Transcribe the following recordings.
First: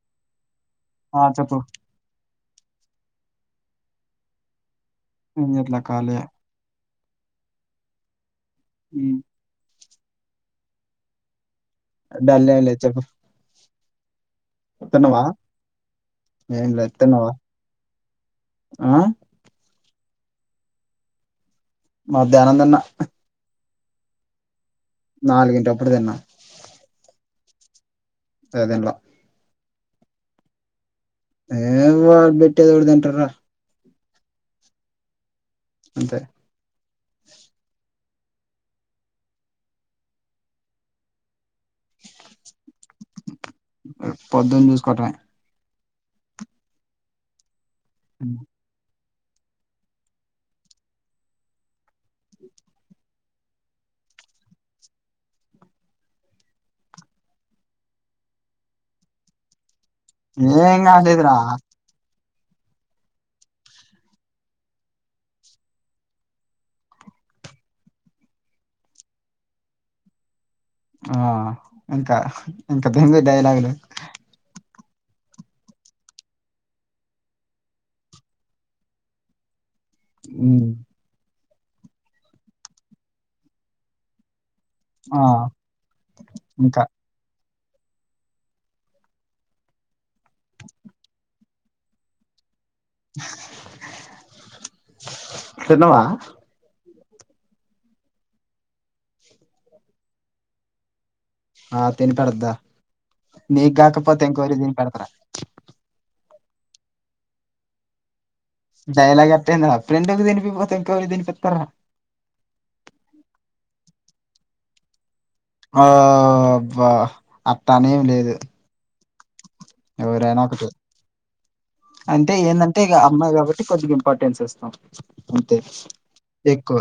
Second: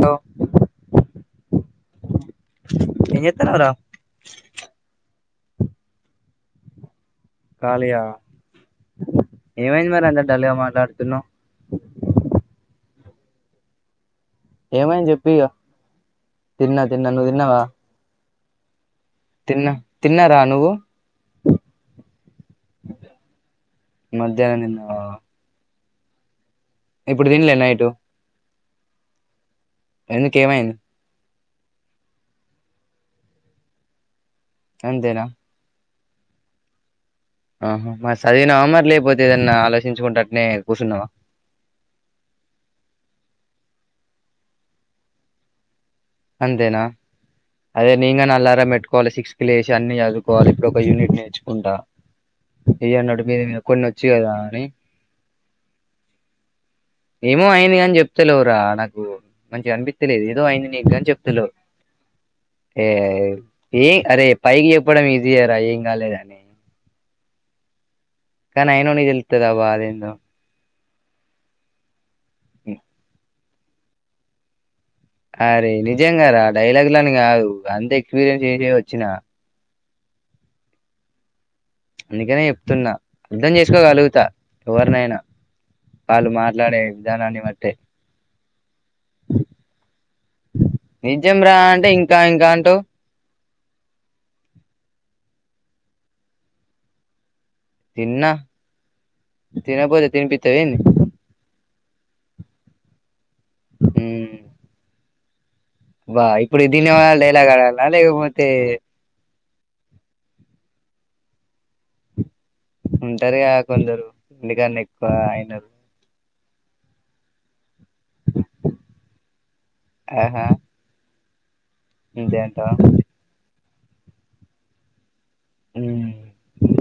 తో ఆ చెప్పు ఏం చెత్తాన్నావురా? ఎంది ఇట్లా కాలె కాలియా హ ఏమైంది మరి అంత డల్ గా మాట్లాడుతున్నావ్? డల్ లే చెప్పు ఏమైంది ఎత్తనవా చెప్పు ఇగ ఏ తిన్నా తిన్నా నువ్వు ఎత్తనవా తిన్నావా ఆ తిన్నా తిన్నార నువ్వు? మాధ్యానం తిన్న మధ్యాహ్నం తిన్నావా? నాలుగింటప్పుడు తిన్నా ఇప్పుడు తిన్లే నైటు సదేంలా ఎందుకేమైంది? ఏమొ వాళ్లు బెట్టేది ఎవడు తింటాడు రా? ఎంతేనా అంతే ఆహా మరి చదివినావ మరి లేకపోతే ఏదన్న ఆలోచించుకుంటట్నే కూర్చున్నావా? పొద్దుని చూసుకోట్టమె అంతేనా అదే నింగా నా ఉమ్. అల్లారం మెట్టుకోవాలి సిక్స్ లేసి అన్ని చదువుకోవాలి ఇప్పుడ ఒక యూనిట్ నేర్చుకుంటా ఇ అన్నడు మీద కొన్ని వచ్చియి కదా అని ఏమో అయింది కాని చెప్తలేవురా నాకు మంచిగా అనిపించలేదు ఏదో అయింది ఏం నీకు గాని కాలేదురా చెప్తలేవు. ఏ ఏం అరే పైకి చెప్పడం ఈజీయరా ఏం కాలేదని కానీ అయిన వాళ్ళకి తెలుత్తది ఆ బాధేంటో ఆ ఇంకా ఇంకా దీని మీద డైలాగులు అరే నిజం గారా ఆ డైలాగ్ లని కాదు అంత ఎక్స్పీరియన్స్ చేసే వచ్చినా ఉ అందుకనే చెప్తున్నా అర్ధం చేసుకోగలుగుతా ఎవరినైనా ఆ వాళ్ళు ఇంకా మాట్లాడే విధానాన్ని బట్టే నిజం రా అంటే ఇంకా ఇంకా అంటావ్ తిన్నవా తిన్నా తిన పోతే తినిపితావా ఏంది ఆ తినిపెడ్తా నీకు కాకపోతే ఇంకెవరి తినిపెడతరా వా ఇప్పుడు దీన్ని ఏమనాలి డైలాగ్ అనాలా లేకపోతే డైలాగ్ అంటే ఏందిరా ఫ్రెండ్ కు తినిపియకపోతే ఇంకెవరికి తినిపిస్తారు రా ఉంటారుగా కొందరు ఎందుకన్నా ఎక్కువ అయిన ఓ అబ్బా అట్టనేమి లేదు ఎవరైనా ఆహా ఒకటే అంటే అంతే అంటావా ఏంటంటే ఇక అమ్మాయి కొద్దిగా ఇంపార్టెన్స్ ఇస్తాం అంతే మ్మ్ ఎక్కువ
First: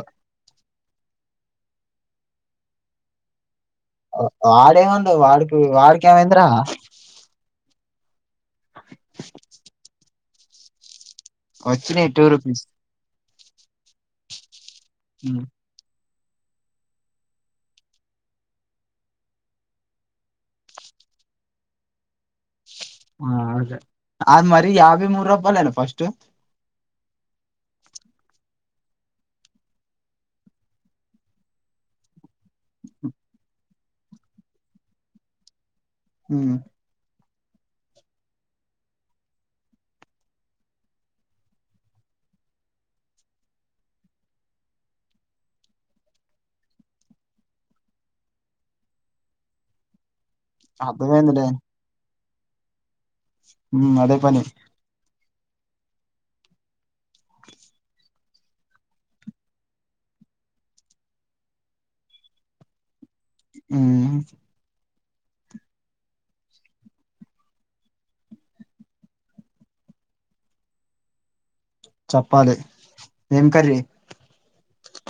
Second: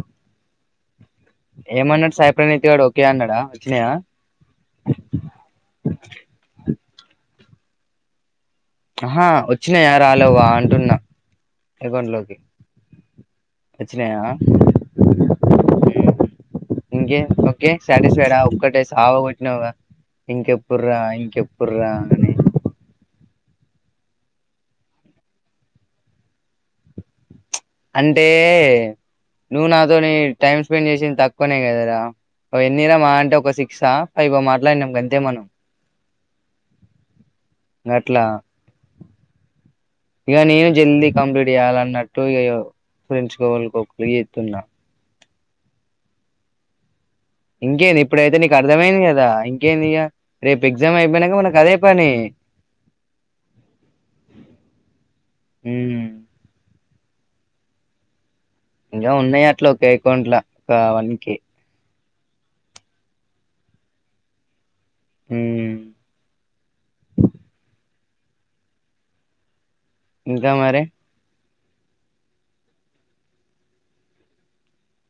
ఏమన్నాడు సాయి ప్ర్రణీత్ గాడు ఓకే అన్నాడా వచ్చినాయా వాడే ఏమనడు వాడుకి వాడికి ఏమైంది రా ఆహా వచ్చినా యారా లేవా అంటున్నా వచ్చినాయి టూ రూపీస్ వచ్చినయా ఉమ్, ఇంకే ఓకే సాటిస్ఫైడా ఒక్కటే సావ కొట్టినవ్గా ఇంకెప్పుడ్రా ఇంకెప్పుడ్రా అని అ మరి యభైమూడు రూపాయలేనా ఫస్ట్ అంటే నువ్వు నాతోని టైం స్పెండ్ చేసింది తక్కువనే కదరా ఓ ఎన్నిరా మా అంటే ఒక సిక్సా ఫైవ్ మాట్లాడినాం గంతే మనం హ గట్లా ఇక నేను జల్దీ కంప్లీట్ చేయాలి అన్నట్టు ఇక ఫ్రెండ్స్ కి ఎవరికో ఒకరికి చేస్తున్నా ఇంకేంది ఇప్పుడైతే నీకు అర్థమైంది కదా ఇంకేంది ఇక రేపు ఎగ్జామ్ అయిపోయినాక అర్థమైందిలే మనకు అదే పని అదే పని ఉమ్ ఇంకా ఉన్నాయి అట్లా ఒక అకౌంట్ల ఒకవన్కె ఉమ్ మ్మ్ ఇంకా మరి చెప్పాలి ఏం కర్రీ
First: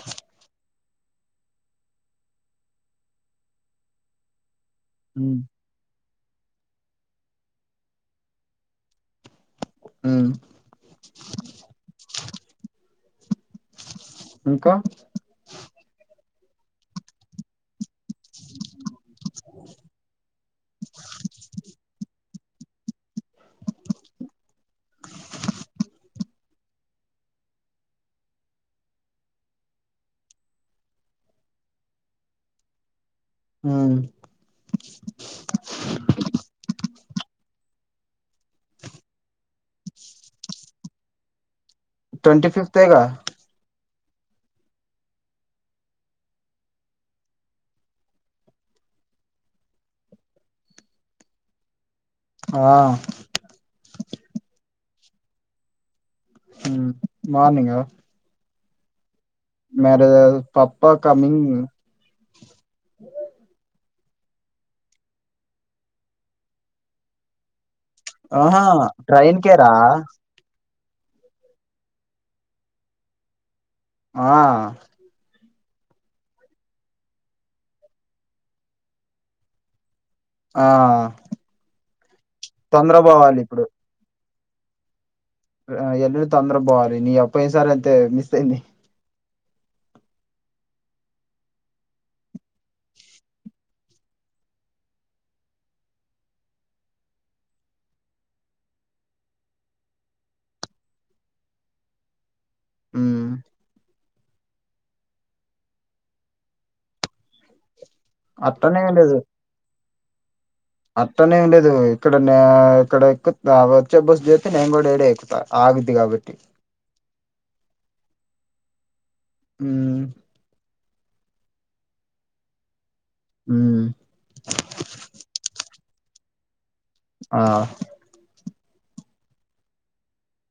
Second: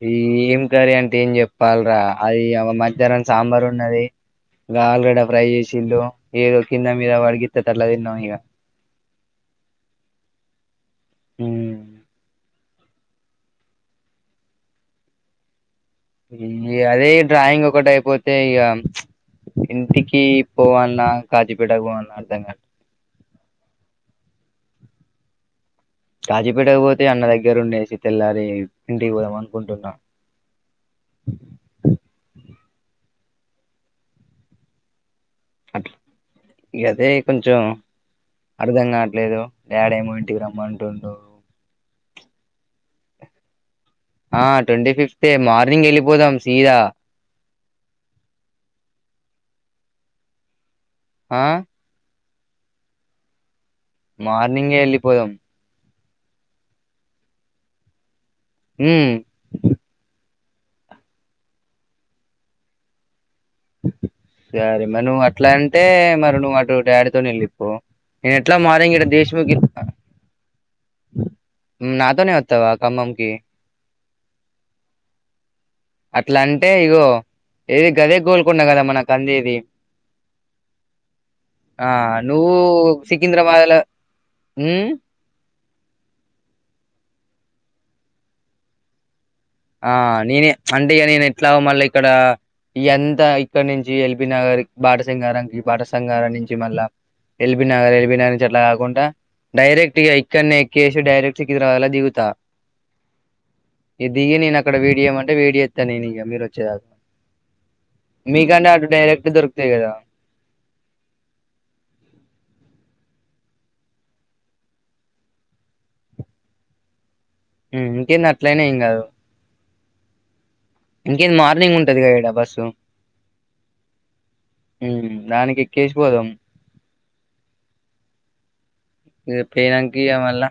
ఈ ఏం కర్రీ అంటే ఏం చెప్పాలరా అది మధ్యాహ్నం సాంబార్ ఉన్నది ఇ ఆలుగడ ఉమ్ ఫ్రై చేసిలు ఏదో కింద మీద పడి గీతత అట్లా తిన్నాం ఉ హ్మ్. ఇంకా అదే డ్రాయింగ్ ఒకటి అయిపోతే అయితే ఇక ఇంటికి పోవాలన్నా కాజీపేట పోవలన్నా అర్థం కా కాజీపేటకు పోతే అన్న దగ్గర ఉండేసి తెల్లారి ఇంటికి పోదాం అనుకుంటున్నా ఆ అట్ల్ అదే కొంచెం అర్ధం కావట్లేదు డాడ్ ఏమో ఇంటికి రమ్మంటుండు. ట్వంటీ ఫిఫ్తేగా ఆ ట్వంటీ ఫిఫ్తే మార్నింగ్ వెళ్ళిపోదాం సీదా ఆ ఆ మార్నింగే వెళ్ళిపోదాం ఉ మార్నింగా ఉ మరలేదు పప్పా కమింగ్ సరే మ నువ్వు అట్లా అంటే మరి నువ్వు అటు డాడీతోని వెళ్ళిపో. ఎట్లా ఆహా మార్నింగ్ ఇడా ట్రైన్ దేశ్ముకి కేరా వెళ్తా నాతోనే వత్తవా ఖమ్మం కి ఆ అట్లా అంటే ఇగో ఏది గదే గోల్కొండ కదా మనకు అందేది. ఆ ఆ నువ్వు తొందర పోవాలి ఇప్పుడు సికింద్రాబాద్లో ఉ ఆ వెంటనే తొందర పోవాలి నీయ పోయినా సరి అంతే మిస్ అయింది. ఆ నేనే చ్ అంటే ఇగా నేను ఎట్లాగో మళ్ళీ ఇక్కడ ఎంత ఇక్కడ నుంచి ఎల్బినగర్ బాట సింగారానికి బాట సంగారం నుంచి మళ్ళా ఎల్బినగర్ ఎల్బినగర్ నుంచి అట్లా కాకుండా డైరెక్ట్ ఇగ ఇక్కన్నే ఎక్కేసి డైెరెక్ట్ సికింద్రాబాద్లో దిగుతా. ఉ ఇగ దిగి నేను అక్కడ వెయిట్ చేయమంటే వెయిట్ చేస్తా నేను ఇక మీరు వచ్చేదక్ మీకన్నా అటు అట్టనేం డైరెక్ట్ దొరుకుతాయి కదా అట్టనే ఏమి లేదు ఇక్కడ నా ఇక్కడ ఎక్కు వచ్చే బస్సు చేత్తే నేను కూడా ఇడే ఎక్కుతా. ఆగుద్ది కాబట్టి ఉ ఇంకేంది అట్లాయినా ఏం కాదు ఉ ఇంకేది మార్నింగ్ ఉంటాదిగా ఇడా బస్సు ఉమ్ ఉమ్ దానికి ఎక్కేసి పోదాం ఆ ఇగ పోయినంకా ఇయ్య మళ్ళా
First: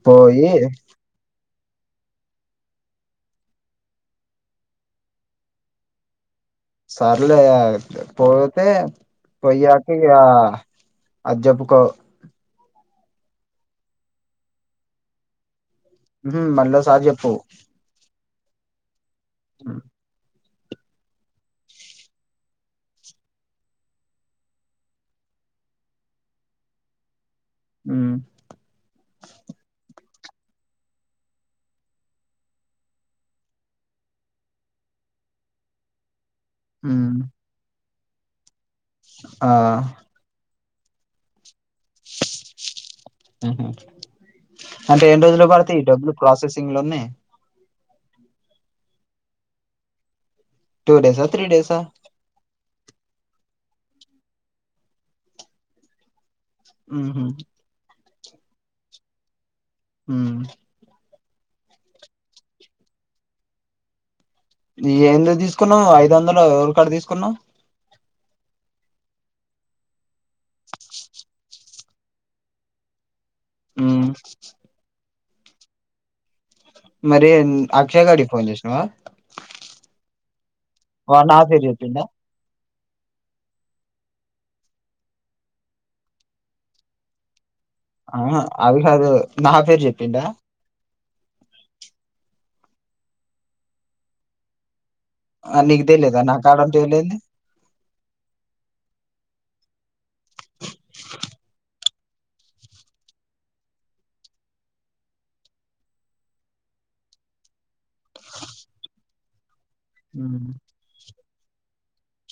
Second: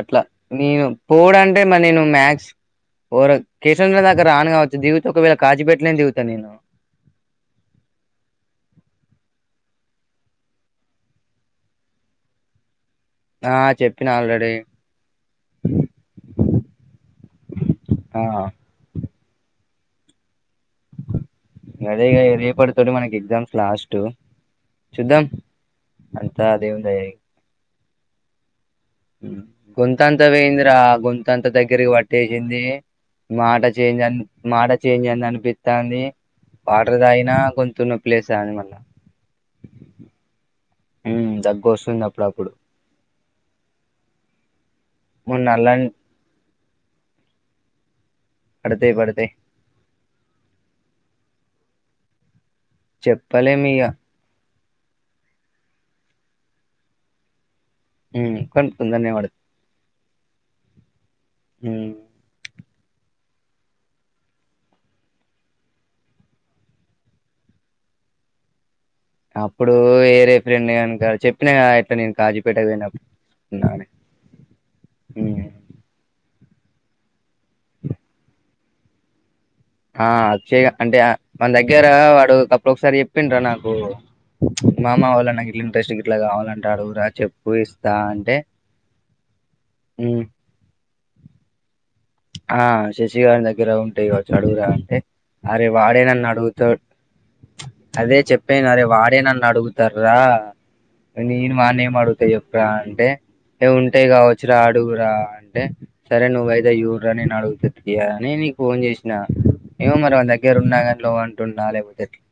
అట్లా పోయి నేను పోడు అంటే మరి నేను మ్యాక్స్ ఓర కిషనుదాకా రాను కావచ్చు దిగితే ఒకవేళ కాచిపెట్లేనే దిగుతా నేను. సార్లేపద పోతే పోయ్యాకి యా అది జెబ్బుకో ఆ చెప్పినా ఆల్రెడీ ఉహు మళ్ళ సారి చెప్పు ఆ హ్మ్ అదేగా రేపటితోటి మనకి ఎగ్జామ్స్ లాస్టు చూద్దాం అంతా దేవుని దయ ఉ ఉ గొంతంతా పోయింద్రా గొంతంతా దగ్గరికి పట్టేసింది. మాట చేంజ్ అని మాట చేంజ్ అయిదని అనిపిత్తంది వాటర్ ఉమ్. తగిన [unintelligible] ఆ దగ్గు వస్తుంది అప్పుడప్పుడు అంటే ఎన్ని మొన్న రోజులు పడితే ఈ అల్లాని డబ్బులు ప్రాసెసింగ్ లోనే పడుతాయ్ [unintelligible] టూ డేసా త్రీ డేస చెప్పలేం [unintelligible] ఉహు [unintelligible] ఊ హ ఏందు తీసుకున్నవవ్ ఐదు వందలు ఎవరి కడ తీసుకున్నావ్ అప్పుడు వేరే ఫ్రెండ్ అనుక చెప్పినా ఇట్లా నేను కాజీపేటకు పోయినప్పుడు నా ఉమ్ మరి అక్షయ గడికి ఫోన్ చేసినవ ఆ అక్షయ అంటే వాడు నా మన పేరు దగ్గర చెప్పిండా వాడు ఇప్పు ఒకసారి చెప్పిండ రా నాకు మామ అవాల నాకు ఇట్లా ఇంట్రెస్ట్ ఇట్లా కావాలంటాడు రా చెప్పు [unintelligible] ఆ అది కాదు నా పేరు "ఉమ్, చెప్పిండా ఆ శశిగాని దగ్గర ఉంటాయి కాచ్చు అడుగుదా అంటే ఆ, అరే నీకు తెలీదా వాడేనన్ను నా కాడ అడుగుతా ఉంటే లేంది అదే చెప్పేను అరే వాడే నన్ను అడుగుతార రా నేను వాడేం అడుగుతా చెప్ అంటే ఏ ఉంటాయి్ కావచ్చు రా అడుగురా అంటే సరే నువ్వయితే యూ నేను అడుగుతు నని నీకు ఫోన్ చేసినా ఏమో మరి వా దగ్గర ఉన్నాంలో [unintelligible]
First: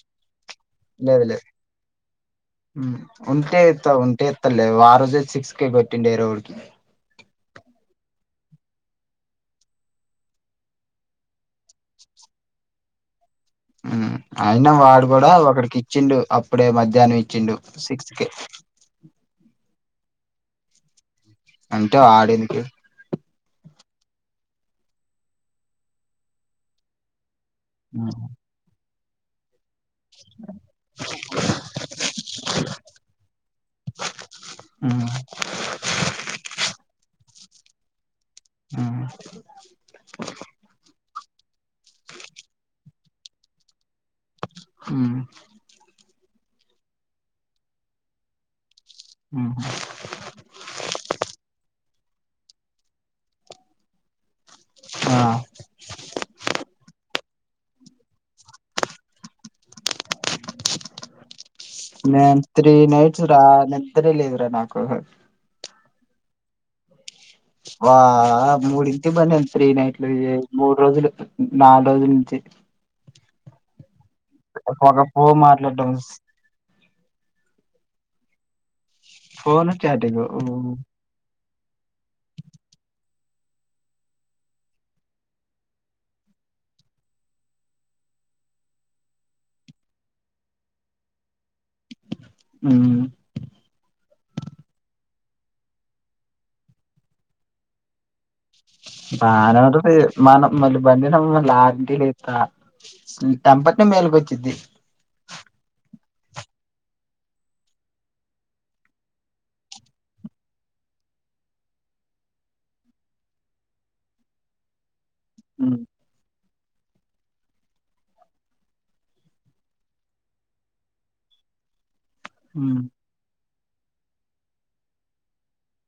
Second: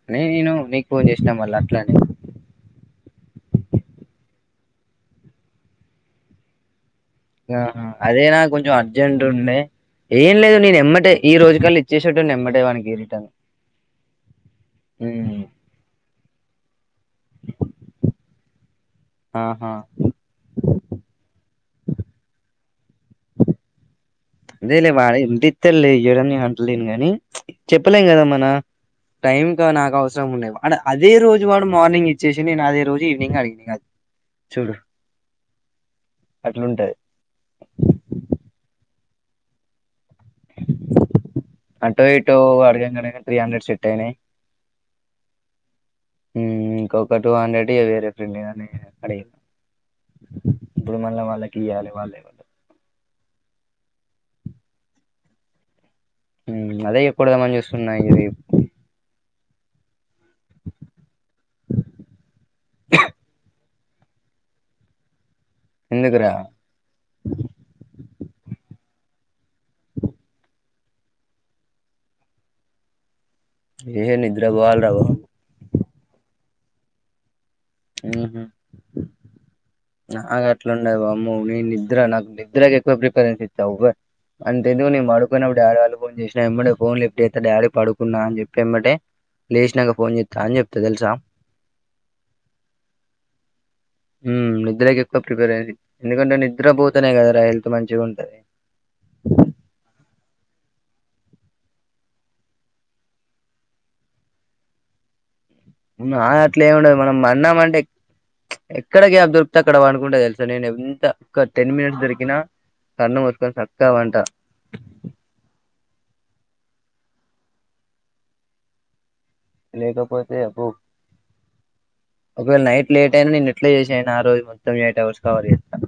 అని నేను లేదు చేసినా లేదు మళ్ళీ అట్లానే ఉంటే ఎస్త ఉంటే ఎస్తలే ఆ రోజే సిక్స్కే కొట్టిండే వేరే ఒడికి ఆహ అదేనా కొంచెం అర్జెంట్ ఉండే ఏం లేదు నేను ఎమ్మటే ఈ రోజు కల్లు ఇచ్చేసటటు న ఎమ్మటే వానకి ఏరిటని అయినా వాడు కూడా ఒకడికి ఇచ్చిండు అప్పుడే మధ్యాహ్నం ఇచ్చిండు సిక్స్ కి ఆహా అంటే [unintelligible] అదేలే వాడ ఎంటి ఇస్తారులే ఇ్వడని అంటలేను గాని చెప్పలేం ఉమ్ కదా మన టైమ్ క అవసరం ఉన్నా అ అదే రోజు వాడు మార్నింగ్ ఇచ్చేసి నేను అదే రోజు ఈవినింగ్ అడిగినను [unintelligible] అ అట్లుంటాది ఆ అటో ఇటో అడగం త్రీ హండ్రెడ్ సట్యినే హు ఇంకొక టూ హండ్రెడ్ వేరే ఫ్రెంగాని అడిగ ఉమ్. ఇప్పుడు మల్ల వాళ్ళకి ఇయాలి మళ్ళీ ఆ అదే [unintelligible] చూస్తున్నాయి ఇది [unintelligible] కిందకు రా వా మూడింటి [unintelligible] త్రీ నైట్లు మూడు రోజులు నాలుగు రోజుల నుంచి ఏనిద్ [inaudible] ఫోన్ మాట్లాడ్డం ఊహూ ఫోనే నాకు అట్లుండయి వామ్మో నీ నిద్ర నాకు నిద్రకి ఎక్కువ ప్రిఫరెన్స్ ఇచ్చా అవ్వ అంతెందుకు నేను పడుకున్నప్పుడు డాడీ వాళ్ళు ఫోన్ చేసిన ఎమ్మటే ఫోన్ లిఫ్ట్ చేత్తా డాడీ పడుకున్నా అని చెప్పి ఎమ్మటే లేసినాక ఫోన్ చేత్తా అని చెప్తా తెలుసా ఉమ్ ఉమ్ నిద్రకు ఎక్కువ ప్రిఫరేన్సి ఎందుకంటే నిద్ర పోతేనే కదరా హెల్త్ మంచిగా ఉంటది [unintelligible] ఆరింటికి లేస్తా తంపత్తే మెలుకువొచ్చిది వునా అట్లేం ఉండదు మనం పన్నాం అంటే ఎక్కడ గ్యాప్ దొరికితే అక్కడ పనుకుంటా తెలుసా నేను ఎంత ఒక టెన్ మినిట్స్ దొరికినా కన్ను మూసుకొని సక్కా వంటా ఉమ్ లేకపోతే పో ఒకవేళ నైట్ లేట్ టే నేను ఎట్లా చేసి అయినా రోజు మొత్తం ఎయిట్ అవర్స్ కవర్ చేత్తాను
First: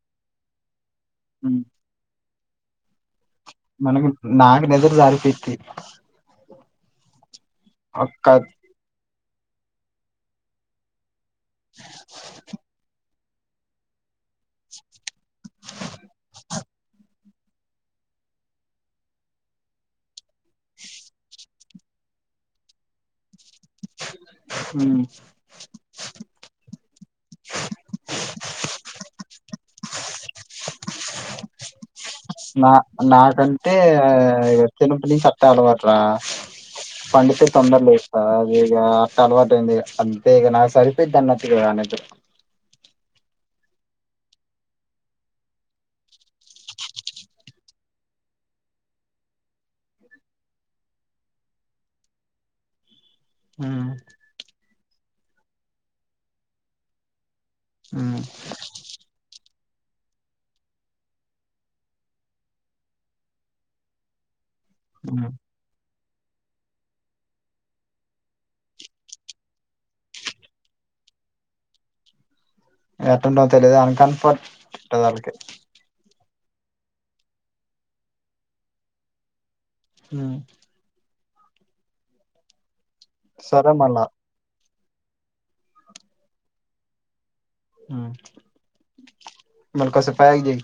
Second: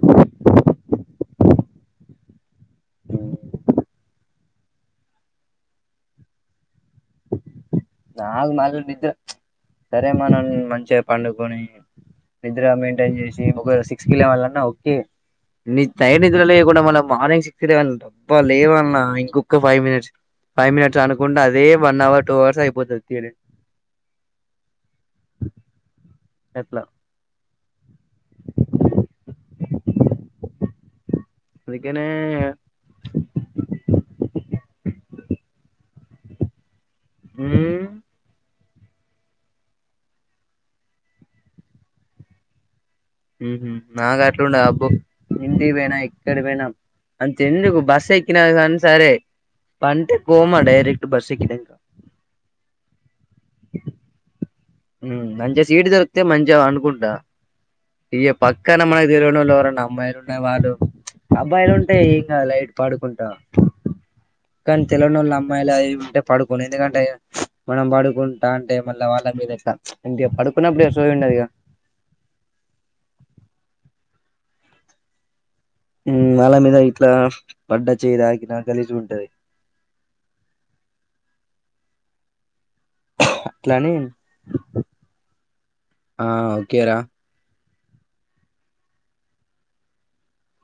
ఉమ్ ఉమ్, మనము నాకు నిదర రాదు పిచ్చి ఒక్క నాకు మాత్రం నిద్ర సరే మనం మంచే పండుకొని నిద్ర మెయింటైన్ చేసి ఒకవేళ సిక్స్ కి లేవలన్నా ఓకే నీతై నిద్రలేకండా మనం మార్నింగ్ సిక్స్ లెవిన్ అబ్బా లేవాల్నా ఇంకొక్క ఫైవ్ మినిట్స్ ఫైవ్ మినిట్స్ అనుకుంటే అదే వన్ అవర్ టూ అవర్స్ అయిపోతుది తి [inaudible] హుమ్ ఎట్లా అది కెనే నా నాకంటే చిన్నప్పట్నుంచి అట్నే అలవాట్రా పండితే తొందర హ్మ్ లేస్తా ఇగ అట్ట అలవాటయ్యింది అంతే ఇగ నా సరిపోయిద్దన్నట్టుగా అన్నట్టు నాకు అట్లుండ అబ్బో ఇంటికి పోయినా ఎక్కడ పోయినా అంత ఎందుకు బస్ ఎక్కినా గానీ సరే పంటే కోమా డైరెక్ట్ బస్ ఎక్కితే ఇంక ఊ ఊ మంచిగా సీటు దొరికితే మంచిగా పండుకుంట ఉమ్, ఈగ ప కానీ మనకి తెలవనోళ్ళు ఎవరన్నా అమ్మాయిలు ఉన్నా వాళ్ళు అబ్బాయిలు ఉంటే ఏం గాదు లైట్ పడుకుంటా కానీ ఉమ్. తెలవనోళ్ళు అం మళ్ళ ఇవ్వి ఉంటే పడుకోను ఎందుకంటే మనం పడుకుంటాంటే మళ్ళ వాళ్ళ మీద టీ అంటే పడుకున్నప్పుడే సోయి ఉండది గా ఎట్టుంటాదో తెలీదు అన్ కంఫర్ట్ ఉంటాది ఆళ్ళకి ఉమ్ వాళ్ళ మీద ఇట్లా పడ్డా చేయ్యి దాకినా గలీజుగుంటది ఊ సరే అట్లని మళ్ళా ఆ ఓకే రా ఊ మళ్ళీ కాసేపు ఆగి చేయి